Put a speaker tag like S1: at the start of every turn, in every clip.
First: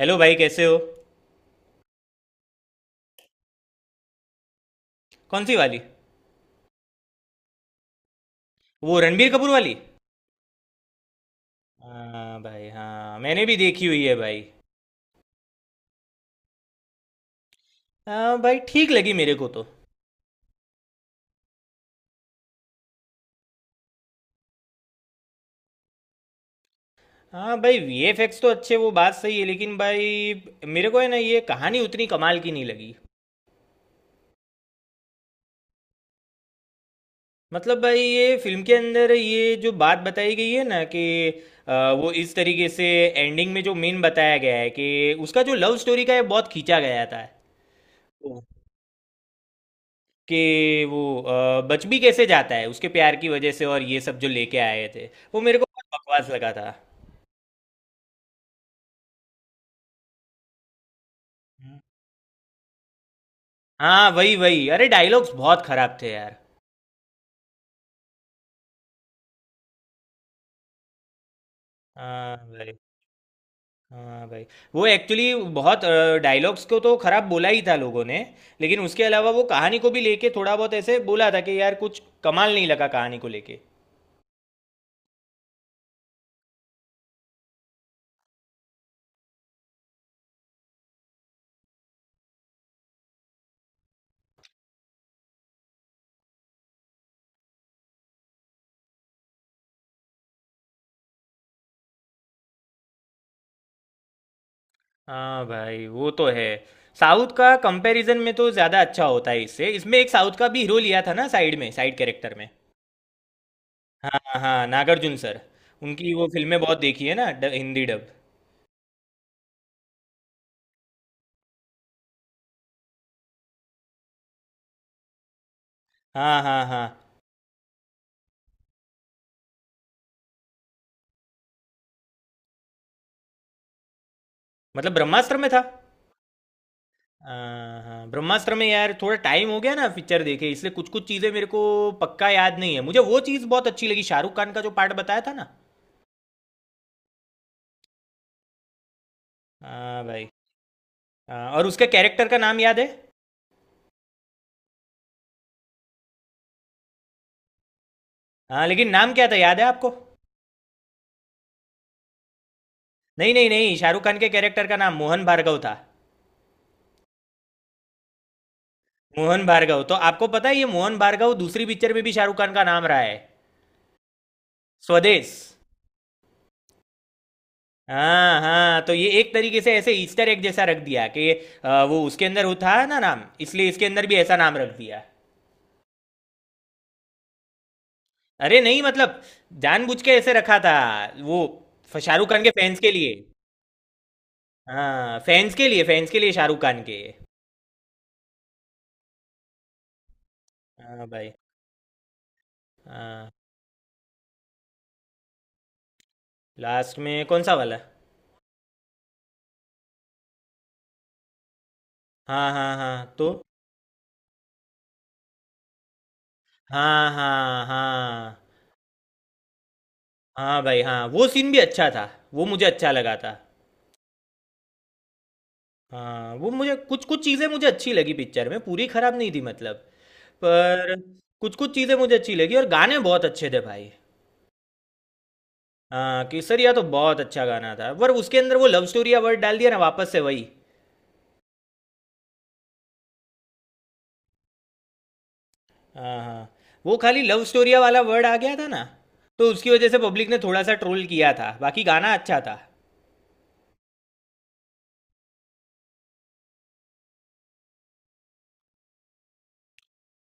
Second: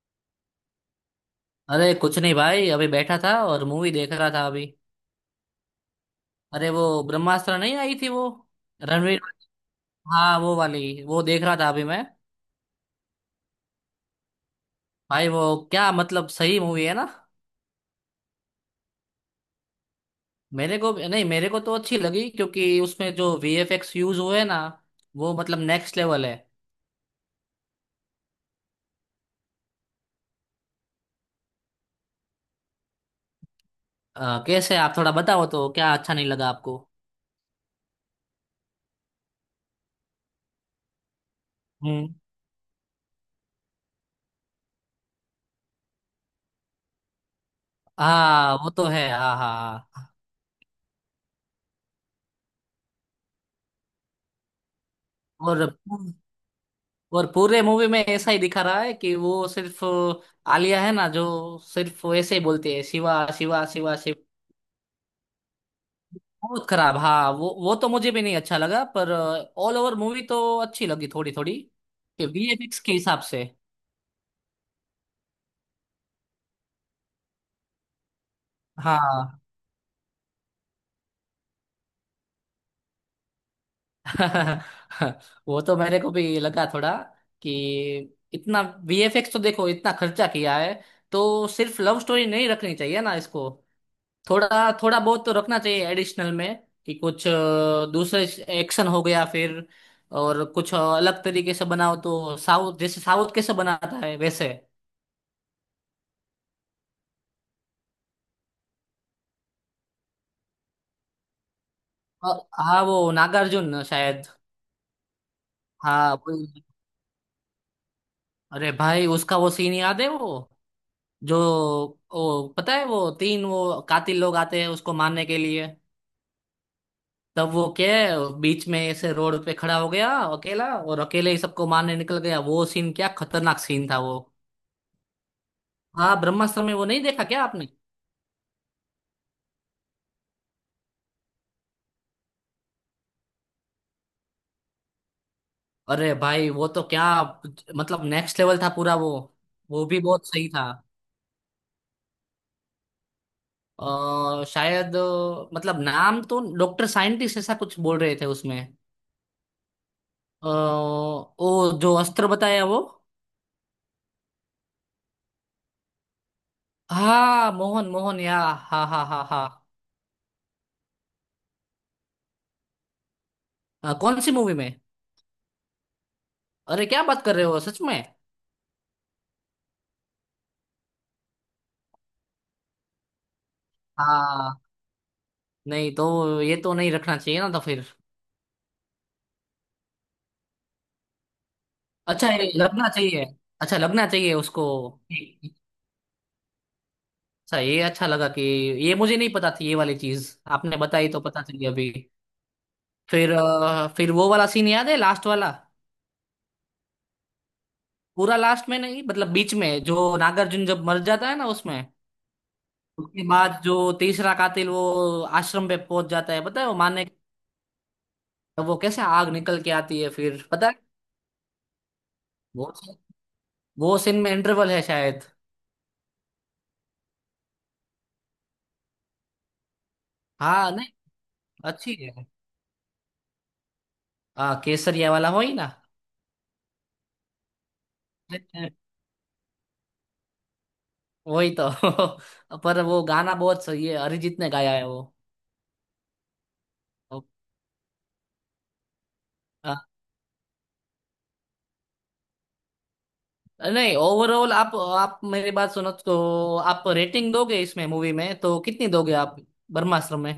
S1: Hello भाई कैसे हो।
S2: अरे कुछ नहीं भाई, अभी बैठा था और मूवी देख रहा था अभी।
S1: कौन सी वाली?
S2: अरे वो ब्रह्मास्त्र नहीं आई थी वो,
S1: वो
S2: रणवीर।
S1: रणबीर कपूर वाली।
S2: हाँ, वो वाली वो देख रहा था अभी मैं।
S1: हाँ भाई, हाँ, मैंने भी देखी हुई है भाई।
S2: भाई वो, क्या मतलब, सही मूवी है ना?
S1: हाँ भाई, ठीक लगी मेरे को तो।
S2: मेरे को नहीं, मेरे को तो अच्छी लगी क्योंकि उसमें जो वीएफएक्स यूज हुए ना, वो मतलब नेक्स्ट लेवल है।
S1: हाँ भाई, वीएफएक्स तो अच्छे, वो बात सही है, लेकिन भाई मेरे को है ना, ये कहानी उतनी कमाल की नहीं लगी।
S2: कैसे, आप थोड़ा बताओ तो क्या अच्छा नहीं लगा आपको?
S1: मतलब भाई, ये फिल्म के अंदर ये जो बात बताई गई है ना कि वो
S2: हम्म।
S1: इस तरीके से एंडिंग में जो मेन बताया गया है कि उसका जो लव स्टोरी का है, बहुत खींचा गया था
S2: हाँ, वो तो है, हाँ हाँ हाँ।
S1: कि वो बच भी कैसे जाता है उसके प्यार की वजह से, और ये सब जो लेके आए थे वो मेरे
S2: और
S1: को बहुत बकवास लगा था।
S2: और पूरे मूवी में ऐसा ही दिखा रहा है कि वो सिर्फ आलिया है ना जो
S1: हम्म।
S2: सिर्फ ऐसे ही बोलती है, शिवा शिवा शिवा
S1: हाँ,
S2: शिव।
S1: वही वही, अरे डायलॉग्स बहुत खराब थे यार।
S2: बहुत खराब, हाँ, वो तो मुझे भी नहीं अच्छा लगा, पर ऑल ओवर मूवी तो अच्छी लगी थोड़ी थोड़ी, कि
S1: हाँ भाई।
S2: वीएफएक्स के हिसाब से।
S1: हाँ भाई वो एक्चुअली बहुत डायलॉग्स को तो खराब बोला ही था लोगों ने, लेकिन उसके अलावा
S2: हाँ।
S1: वो कहानी को भी लेके थोड़ा बहुत ऐसे बोला था कि यार कुछ कमाल नहीं लगा कहानी को लेके।
S2: वो तो मेरे को भी लगा थोड़ा, कि इतना वीएफएक्स तो देखो इतना खर्चा किया है, तो सिर्फ लव स्टोरी नहीं रखनी चाहिए ना इसको। थोड़ा थोड़ा बहुत तो रखना चाहिए एडिशनल में, कि कुछ दूसरे एक्शन हो गया फिर, और कुछ अलग तरीके से बनाओ, तो साउथ जैसे, साउथ कैसे बनाता है वैसे।
S1: हाँ भाई, वो तो है। साउथ का कंपैरिजन में तो ज़्यादा अच्छा होता है इससे। इसमें एक साउथ का भी हीरो लिया था ना, साइड में, साइड
S2: अ,
S1: कैरेक्टर में।
S2: हाँ, वो नागार्जुन
S1: हाँ
S2: शायद।
S1: हाँ हाँ, नागार्जुन सर।
S2: हाँ,
S1: उनकी वो फिल्में बहुत देखी है ना हिंदी डब।
S2: अरे भाई, उसका वो सीन याद है वो, जो वो पता है, वो तीन वो कातिल लोग आते हैं उसको मारने के लिए,
S1: हाँ हाँ हाँ।
S2: तब वो क्या है, बीच में ऐसे रोड पे खड़ा हो गया अकेला, और अकेले ही सबको मारने निकल गया। वो सीन क्या खतरनाक सीन था वो।
S1: मतलब ब्रह्मास्त्र में था?
S2: हाँ, ब्रह्मास्त्र में वो नहीं देखा क्या आपने?
S1: हाँ हाँ ब्रह्मास्त्र में। यार थोड़ा टाइम हो गया ना पिक्चर देखे, इसलिए कुछ कुछ चीज़ें मेरे को पक्का याद नहीं है मुझे। वो चीज़ बहुत अच्छी लगी, शाहरुख खान का जो पार्ट बताया था ना।
S2: अरे भाई, वो तो क्या, मतलब नेक्स्ट लेवल था पूरा वो। वो भी
S1: हाँ
S2: बहुत
S1: भाई।
S2: सही था।
S1: हाँ, और उसके कैरेक्टर का नाम याद है?
S2: शायद मतलब नाम तो डॉक्टर साइंटिस्ट ऐसा कुछ बोल रहे थे उसमें।
S1: हाँ लेकिन नाम क्या था, याद है आपको?
S2: ओ जो अस्त्र बताया वो।
S1: नहीं नहीं नहीं, शाहरुख खान के कैरेक्टर का नाम मोहन भार्गव था।
S2: हाँ, मोहन मोहन, या, हाँ हाँ हाँ हाँ।
S1: मोहन भार्गव, तो आपको पता है ये मोहन भार्गव दूसरी पिक्चर में भी शाहरुख खान का नाम रहा है।
S2: कौन सी मूवी में?
S1: स्वदेश।
S2: अरे क्या बात कर रहे हो, सच में?
S1: हाँ हाँ, तो ये एक तरीके से ऐसे ईस्टर एग जैसा रख दिया कि वो उसके अंदर होता है ना नाम, इसलिए इसके अंदर भी ऐसा नाम
S2: हाँ।
S1: रख दिया।
S2: नहीं, तो ये तो नहीं रखना चाहिए ना तो फिर।
S1: अरे नहीं, मतलब जानबूझ के ऐसे रखा था वो
S2: अच्छा,
S1: शाहरुख खान के
S2: ये
S1: फैंस
S2: लगना
S1: के लिए।
S2: चाहिए, अच्छा लगना चाहिए उसको।
S1: हाँ, फैंस के लिए, फैंस के लिए शाहरुख खान के।
S2: अच्छा, ये अच्छा लगा कि ये मुझे नहीं पता थी, ये वाली चीज आपने
S1: हाँ
S2: बताई तो
S1: भाई।
S2: पता चली अभी।
S1: हाँ।
S2: फिर फिर वो वाला सीन याद है, लास्ट वाला?
S1: लास्ट में कौन सा वाला?
S2: पूरा लास्ट में नहीं, मतलब बीच में जो नागार्जुन जब मर जाता है ना उसमें।
S1: हाँ हाँ हाँ,
S2: उसके
S1: तो।
S2: बाद जो तीसरा कातिल वो आश्रम पे पहुंच जाता है पता है वो मारने।
S1: हाँ हाँ हाँ।
S2: वो कैसे आग निकल के आती है फिर,
S1: हाँ
S2: पता है?
S1: भाई हाँ, वो सीन भी अच्छा था, वो मुझे
S2: वो
S1: अच्छा
S2: scene-
S1: लगा था।
S2: वो सीन में इंटरवल है शायद।
S1: हाँ, वो मुझे कुछ कुछ चीज़ें मुझे अच्छी लगी पिक्चर में, पूरी खराब नहीं थी मतलब।
S2: हाँ, नहीं,
S1: पर कुछ कुछ
S2: अच्छी
S1: चीज़ें मुझे
S2: है।
S1: अच्छी लगी और गाने बहुत अच्छे थे भाई।
S2: हाँ, केसरिया वाला हो ही ना।
S1: हाँ, केसरिया तो बहुत अच्छा गाना था, पर उसके अंदर वो लव स्टोरिया वर्ड डाल दिया ना, वापस से वही।
S2: वही तो। पर वो गाना बहुत सही है, अरिजीत ने गाया है।
S1: हाँ हाँ। वो खाली
S2: वो
S1: लव स्टोरिया वाला वर्ड आ गया था ना, तो उसकी वजह से पब्लिक ने थोड़ा सा ट्रोल किया था, बाकी गाना अच्छा था।
S2: नहीं, ओवरऑल, आप मेरी बात सुनो, तो आप रेटिंग दोगे इसमें, मूवी में, तो कितनी दोगे आप, ब्रह्मास्त्र में?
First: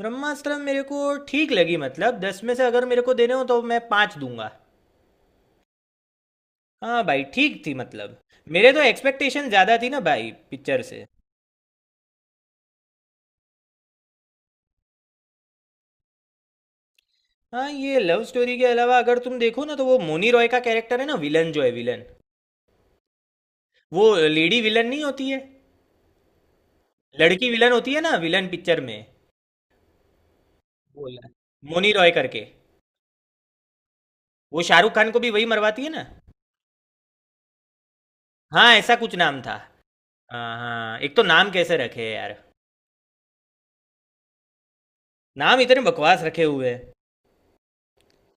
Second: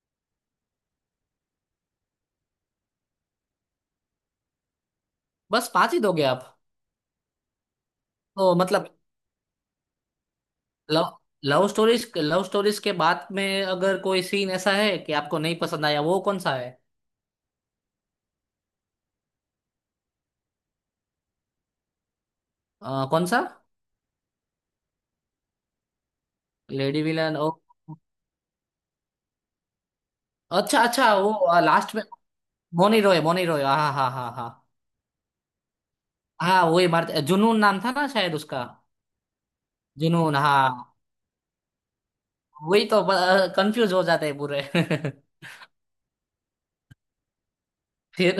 S1: ब्रह्मास्त्र मेरे को ठीक लगी, मतलब दस में से अगर मेरे को देने हो तो मैं पाँच दूंगा।
S2: बस 5 ही दोगे आप?
S1: हाँ भाई, ठीक थी मतलब,
S2: तो
S1: मेरे तो
S2: मतलब,
S1: एक्सपेक्टेशन ज़्यादा थी ना भाई पिक्चर से।
S2: लव लव स्टोरीज के बाद में अगर कोई सीन ऐसा है कि आपको नहीं पसंद आया, वो कौन सा है?
S1: हाँ, ये लव स्टोरी के अलावा अगर तुम देखो ना, तो वो मोनी रॉय का कैरेक्टर है ना, विलन जो है, विलन
S2: कौन सा?
S1: वो लेडी विलन नहीं होती है,
S2: लेडी विलन, ओ।
S1: लड़की विलन होती है ना विलन पिक्चर में।
S2: अच्छा अच्छा,
S1: बोला
S2: वो
S1: मोनी
S2: लास्ट में।
S1: रॉय करके।
S2: मोनी रॉय, मोनी रॉय, हाँ हाँ हाँ हाँ
S1: वो शाहरुख खान को भी वही मरवाती है ना।
S2: हाँ, वही मारते। जुनून नाम था ना शायद उसका?
S1: हाँ ऐसा कुछ नाम था।
S2: जुनून,
S1: हाँ
S2: हाँ।
S1: हाँ, एक तो नाम कैसे रखे हैं यार,
S2: वही तो, कंफ्यूज हो जाते हैं पूरे।
S1: नाम इतने बकवास रखे हुए हैं।
S2: फिर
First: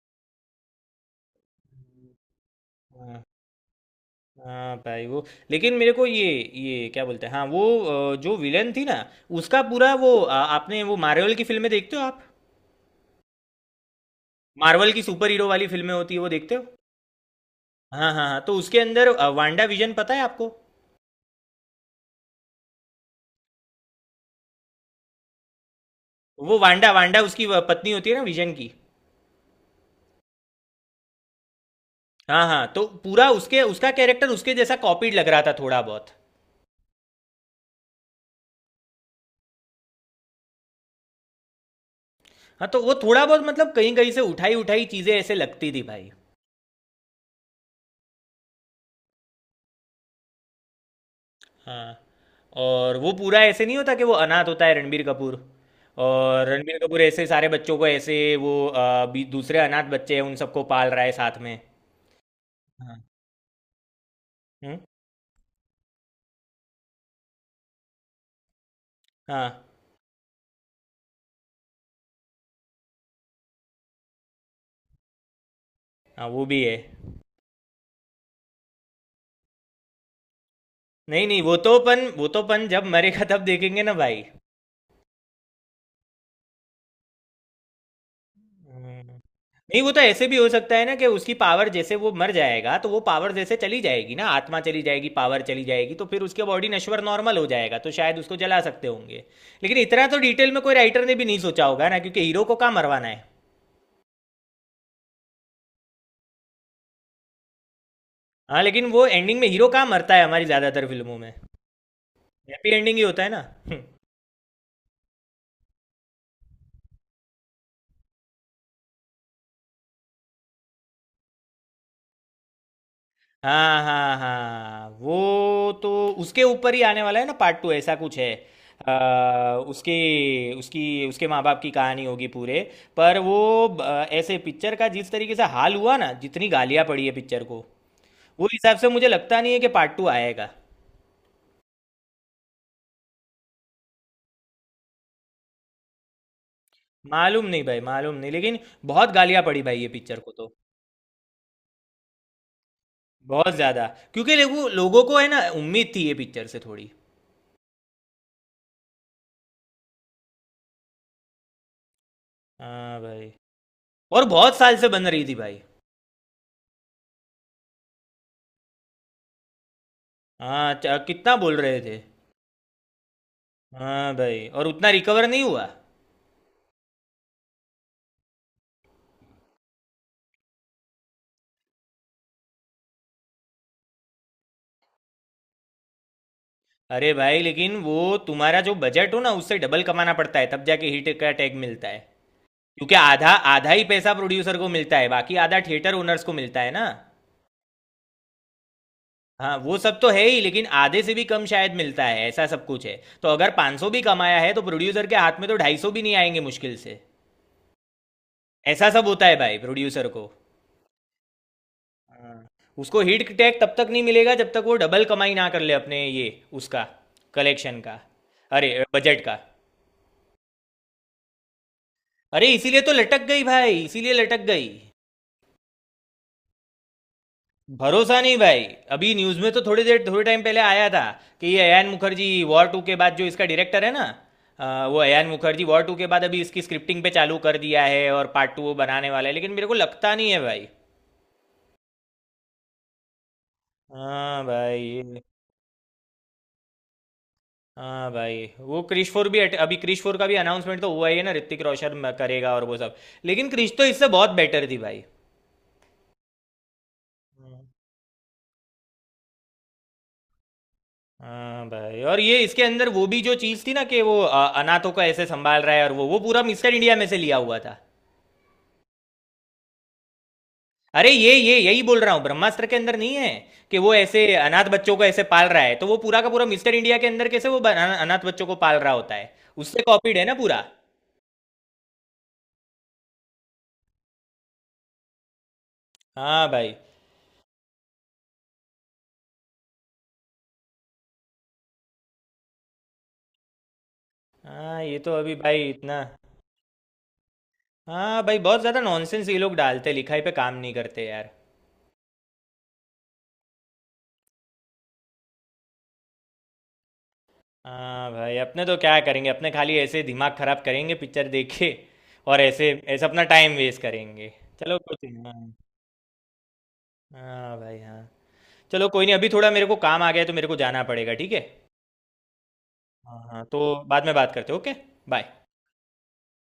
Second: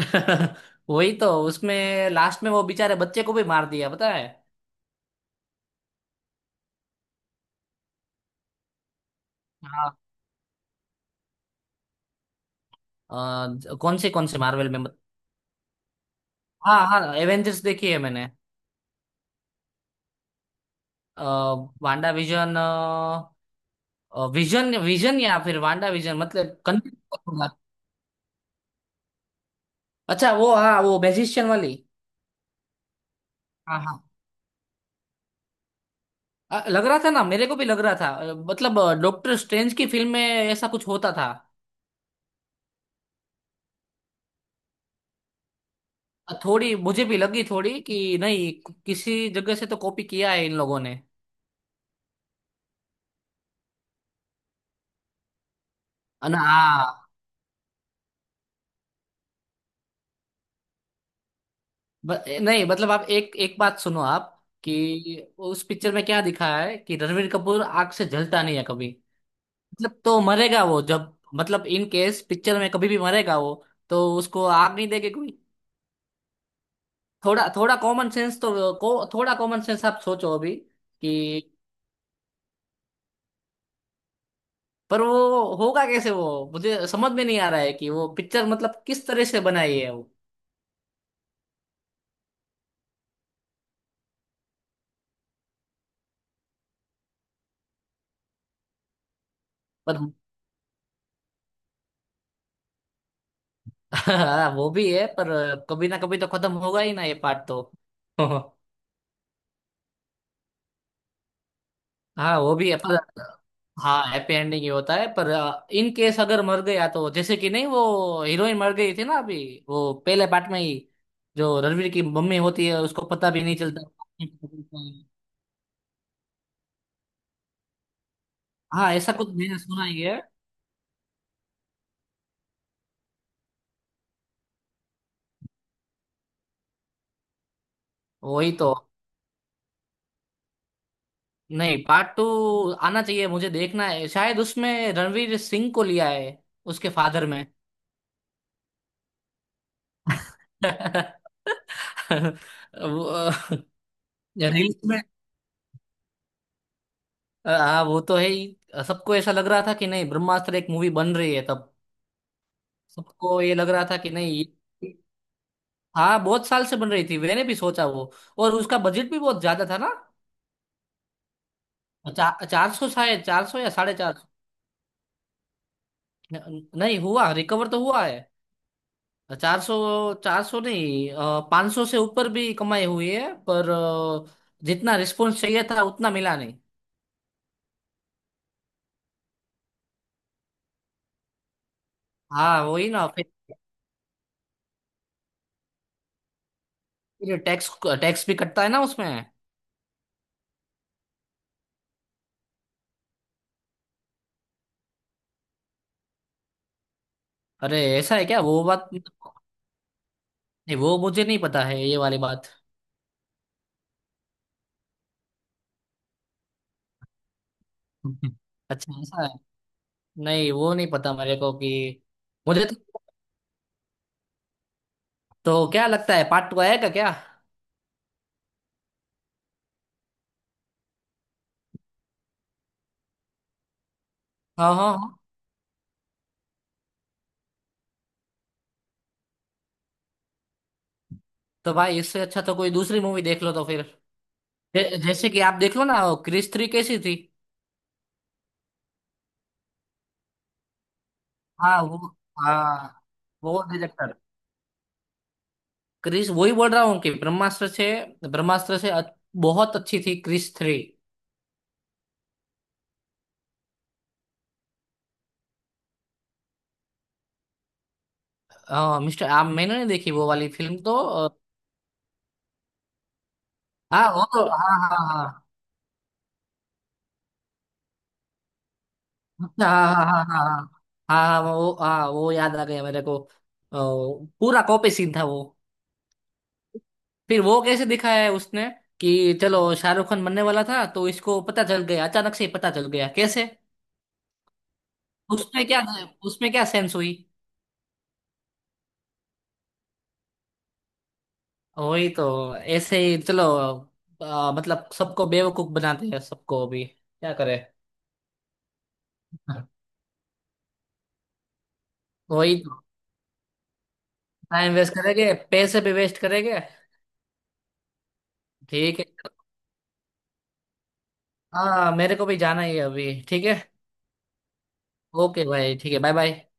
S2: वही तो, उसमें लास्ट में वो बेचारे बच्चे
S1: हाँ।
S2: को भी मार दिया, पता है?
S1: हाँ भाई वो, लेकिन मेरे को ये क्या बोलते हैं, हाँ वो जो विलन थी ना, उसका
S2: हाँ।
S1: पूरा वो आपने वो मार्वल की फिल्में देखते हो आप?
S2: कौन से मार्वल में
S1: मार्वल
S2: मत...
S1: की सुपर हीरो वाली फिल्में होती है, वो देखते हो?
S2: हाँ हाँ, एवेंजर्स देखी है
S1: हाँ हाँ
S2: मैंने।
S1: हाँ, तो उसके अंदर वांडा विजन पता है आपको?
S2: अ, वांडा विजन, विजन विजन, या फिर वांडा विजन, मतलब
S1: वो वांडा वांडा उसकी
S2: कंफ्यूज।
S1: पत्नी होती है ना विजन की।
S2: अच्छा, वो, हाँ, वो मैजिशियन वाली।
S1: हाँ, हाँ, तो पूरा उसके
S2: हाँ
S1: उसका
S2: हाँ,
S1: कैरेक्टर उसके जैसा कॉपीड लग रहा था थोड़ा बहुत।
S2: लग रहा था ना, मेरे को भी लग रहा था, मतलब डॉक्टर स्ट्रेंज की फिल्म में ऐसा कुछ होता था।
S1: हाँ, तो वो थोड़ा बहुत मतलब कहीं-कहीं से उठाई-उठाई चीज़ें ऐसे लगती थी भाई।
S2: थोड़ी मुझे भी लगी, थोड़ी, कि नहीं, किसी जगह से तो कॉपी किया है इन लोगों ने।
S1: हाँ, और वो पूरा ऐसे नहीं होता कि वो अनाथ होता है रणबीर कपूर,
S2: ना,
S1: और रणबीर कपूर
S2: हाँ।
S1: ऐसे सारे बच्चों को ऐसे वो बी दूसरे अनाथ बच्चे हैं उन सबको पाल रहा है साथ में।
S2: नहीं मतलब,
S1: हाँ।
S2: आप एक एक बात सुनो आप,
S1: हुँ?
S2: कि उस पिक्चर में क्या दिखाया है कि रणवीर कपूर आग से जलता नहीं है कभी।
S1: हाँ,
S2: मतलब, तो मरेगा वो जब, मतलब इन केस पिक्चर में कभी भी मरेगा वो, तो उसको आग नहीं देगी कोई।
S1: हाँ, वो भी है।
S2: थोड़ा थोड़ा कॉमन सेंस तो थोड़ा कॉमन सेंस आप सोचो अभी,
S1: नहीं, नहीं,
S2: कि
S1: वो तो अपन जब मरेगा तब देखेंगे ना भाई।
S2: पर वो होगा कैसे वो? मुझे समझ में नहीं आ रहा है कि वो पिक्चर मतलब किस
S1: हुँ।
S2: तरह से बनाई
S1: नहीं,
S2: है
S1: वो तो
S2: वो।
S1: ऐसे भी हो सकता है ना कि उसकी पावर जैसे वो मर जाएगा तो वो पावर जैसे चली जाएगी ना, आत्मा चली जाएगी, पावर चली जाएगी, तो फिर उसके बॉडी नश्वर नॉर्मल हो जाएगा तो शायद उसको जला सकते होंगे। लेकिन
S2: पर
S1: इतना तो डिटेल में कोई राइटर ने भी नहीं सोचा होगा ना, क्योंकि हीरो को कहाँ मरवाना है।
S2: वो भी है, पर कभी ना कभी तो खत्म होगा ही ना ये पार्ट तो।
S1: हाँ, लेकिन वो एंडिंग में हीरो कहाँ मरता है हमारी ज़्यादातर फिल्मों में,
S2: हाँ, वो भी
S1: हैप्पी
S2: है,
S1: एंडिंग
S2: पर
S1: ही होता है ना।
S2: हाँ, हैप्पी एंडिंग ही होता है, पर इन केस अगर मर गया तो, जैसे कि नहीं वो हीरोइन मर गई थी ना अभी, वो पहले पार्ट में ही, जो रणवीर की मम्मी होती है, उसको पता भी नहीं
S1: हाँ
S2: चलता।
S1: हाँ हाँ, वो तो उसके ऊपर ही आने वाला है ना पार्ट टू, ऐसा कुछ है।
S2: हाँ, ऐसा कुछ मैंने सुना ही है।
S1: उसकी उसकी उसके माँ बाप की कहानी होगी पूरे, पर वो अ, ऐसे पिक्चर का जिस तरीके से हाल हुआ ना, जितनी गालियाँ पड़ी है पिक्चर को, वो
S2: वही तो।
S1: हिसाब से मुझे लगता नहीं है कि पार्ट टू आएगा।
S2: नहीं, पार्ट 2 आना चाहिए, मुझे देखना है, शायद उसमें रणवीर सिंह को लिया है उसके फादर में।
S1: मालूम नहीं भाई, मालूम नहीं, लेकिन बहुत गालियाँ पड़ी भाई ये पिक्चर को तो,
S2: वो,
S1: बहुत ज़्यादा, क्योंकि लोगों
S2: रिलीज में।
S1: लोगों को है ना उम्मीद थी ये पिक्चर से थोड़ी।
S2: हाँ, वो तो है ही। सबको ऐसा लग रहा था कि नहीं ब्रह्मास्त्र एक मूवी बन रही है तब,
S1: हाँ भाई।
S2: सबको ये लग रहा था कि
S1: और
S2: नहीं।
S1: बहुत साल से
S2: ये-
S1: बन रही थी भाई।
S2: हाँ, बहुत साल से बन रही थी, मैंने भी सोचा वो। और उसका बजट भी बहुत ज्यादा था ना।
S1: हाँ, कितना बोल रहे थे?
S2: 400, शायद 400 या साढ़े चार
S1: हाँ
S2: सौ
S1: भाई, और उतना रिकवर नहीं हुआ।
S2: नहीं हुआ, रिकवर तो हुआ है, 400, 400 नहीं, 500 से ऊपर भी कमाई हुई है, पर जितना रिस्पॉन्स चाहिए था उतना मिला नहीं।
S1: अरे भाई, लेकिन वो तुम्हारा जो बजट हो ना, उससे डबल कमाना पड़ता है तब जाके हिट का टैग मिलता है,
S2: हाँ, वही
S1: क्योंकि
S2: ना।
S1: आधा आधा ही पैसा प्रोड्यूसर को मिलता है, बाकी आधा थिएटर ओनर्स को मिलता है ना।
S2: फिर टैक्स टैक्स भी कटता है ना उसमें।
S1: हाँ, वो सब तो है ही, लेकिन आधे से भी कम शायद मिलता है, ऐसा सब कुछ है। तो अगर 500 भी कमाया है तो प्रोड्यूसर के हाथ में तो 250 भी नहीं आएंगे मुश्किल से।
S2: अरे ऐसा है क्या? वो बात
S1: ऐसा
S2: नहीं,
S1: सब होता है भाई प्रोड्यूसर को।
S2: वो मुझे नहीं पता है ये वाली बात।
S1: हाँ। उसको हिट टैग तब तक नहीं मिलेगा जब तक वो डबल कमाई ना कर ले अपने ये, उसका कलेक्शन का, अरे
S2: अच्छा, ऐसा
S1: बजट
S2: है।
S1: का।
S2: नहीं, वो नहीं पता मेरे को कि,
S1: अरे
S2: मुझे
S1: इसीलिए तो लटक गई भाई, इसीलिए लटक गई।
S2: तो क्या लगता है, पार्ट 2 आएगा क्या?
S1: भरोसा नहीं भाई। अभी न्यूज़ में तो थोड़ी देर, थोड़े टाइम पहले आया था कि ये अयान मुखर्जी वॉर टू के बाद, जो इसका डायरेक्टर है ना,
S2: हाँ हाँ
S1: वो
S2: हाँ,
S1: अयान मुखर्जी वॉर टू के बाद अभी इसकी स्क्रिप्टिंग पे चालू कर दिया है, और पार्ट टू वो बनाने वाला है, लेकिन मेरे को लगता नहीं है भाई।
S2: तो भाई इससे अच्छा तो कोई दूसरी मूवी देख लो तो फिर।
S1: हाँ भाई ये-।
S2: जैसे कि आप देख लो ना, वो क्रिस 3 कैसी थी।
S1: हाँ भाई, वो क्रिश फोर भी अभी क्रिश फोर का भी अनाउंसमेंट तो हुआ ही है ना, ऋतिक
S2: हाँ,
S1: रोशन
S2: वो,
S1: करेगा और वो सब,
S2: हाँ,
S1: लेकिन
S2: वो
S1: क्रिश तो इससे
S2: डायरेक्टर।
S1: बहुत बेटर थी भाई।
S2: क्रिस, वही बोल रहा हूँ कि,
S1: हम्म।
S2: ब्रह्मास्त्र से, ब्रह्मास्त्र से बहुत अच्छी थी क्रिस 3।
S1: हाँ भाई, और ये इसके अंदर वो भी जो चीज़ थी ना कि वो अनाथों का ऐसे संभाल रहा है, और वो पूरा मिस्टर इंडिया में से लिया हुआ था।
S2: हाँ मिस्टर, आप, मैंने नहीं देखी वो वाली फिल्म तो,
S1: अरे ये यही बोल रहा हूँ ब्रह्मास्त्र के अंदर नहीं है, कि वो
S2: हाँ, वो
S1: ऐसे
S2: तो,
S1: अनाथ
S2: हाँ
S1: बच्चों
S2: हाँ
S1: को ऐसे
S2: हाँ
S1: पाल रहा है तो वो पूरा का पूरा मिस्टर इंडिया के अंदर कैसे वो अनाथ बच्चों को पाल रहा होता है।
S2: हाँ
S1: उससे
S2: हाँ
S1: कॉपीड है
S2: हाँ
S1: ना
S2: हाँ हाँ
S1: पूरा।
S2: हाँ, हाँ, वो, हाँ, वो याद आ गया मेरे को, पूरा कॉपी सीन था वो।
S1: हाँ भाई।
S2: फिर वो कैसे दिखाया है उसने कि, चलो शाहरुख खान बनने वाला था तो इसको पता चल गया, अचानक से ही पता चल गया कैसे?
S1: हाँ, ये तो अभी
S2: उसमें
S1: भाई
S2: क्या,
S1: इतना।
S2: उसमें क्या सेंस हुई?
S1: हाँ भाई, बहुत ज़्यादा नॉनसेंस ये लोग डालते, लिखाई पे काम नहीं करते यार।
S2: वही तो, ऐसे ही चलो। मतलब सबको बेवकूफ बनाते हैं, सबको अभी क्या करे।
S1: हाँ भाई, अपने तो क्या करेंगे, अपने खाली ऐसे दिमाग खराब करेंगे पिक्चर देखे और
S2: वही
S1: ऐसे
S2: तो,
S1: ऐसे अपना टाइम वेस्ट करेंगे।
S2: टाइम
S1: चलो,
S2: वेस्ट
S1: कुछ नहीं,
S2: करेंगे,
S1: हाँ।
S2: पैसे भी वेस्ट करेंगे।
S1: हाँ भाई, हाँ। चलो
S2: ठीक है,
S1: कोई नहीं, अभी थोड़ा मेरे को काम आ गया है तो मेरे को जाना पड़ेगा, ठीक है।
S2: हाँ, मेरे को भी जाना ही है अभी।
S1: हाँ हाँ
S2: ठीक है,
S1: तो बाद में बात करते हैं, ओके। बाय।
S2: ओके भाई, ठीक है, बाय बाय।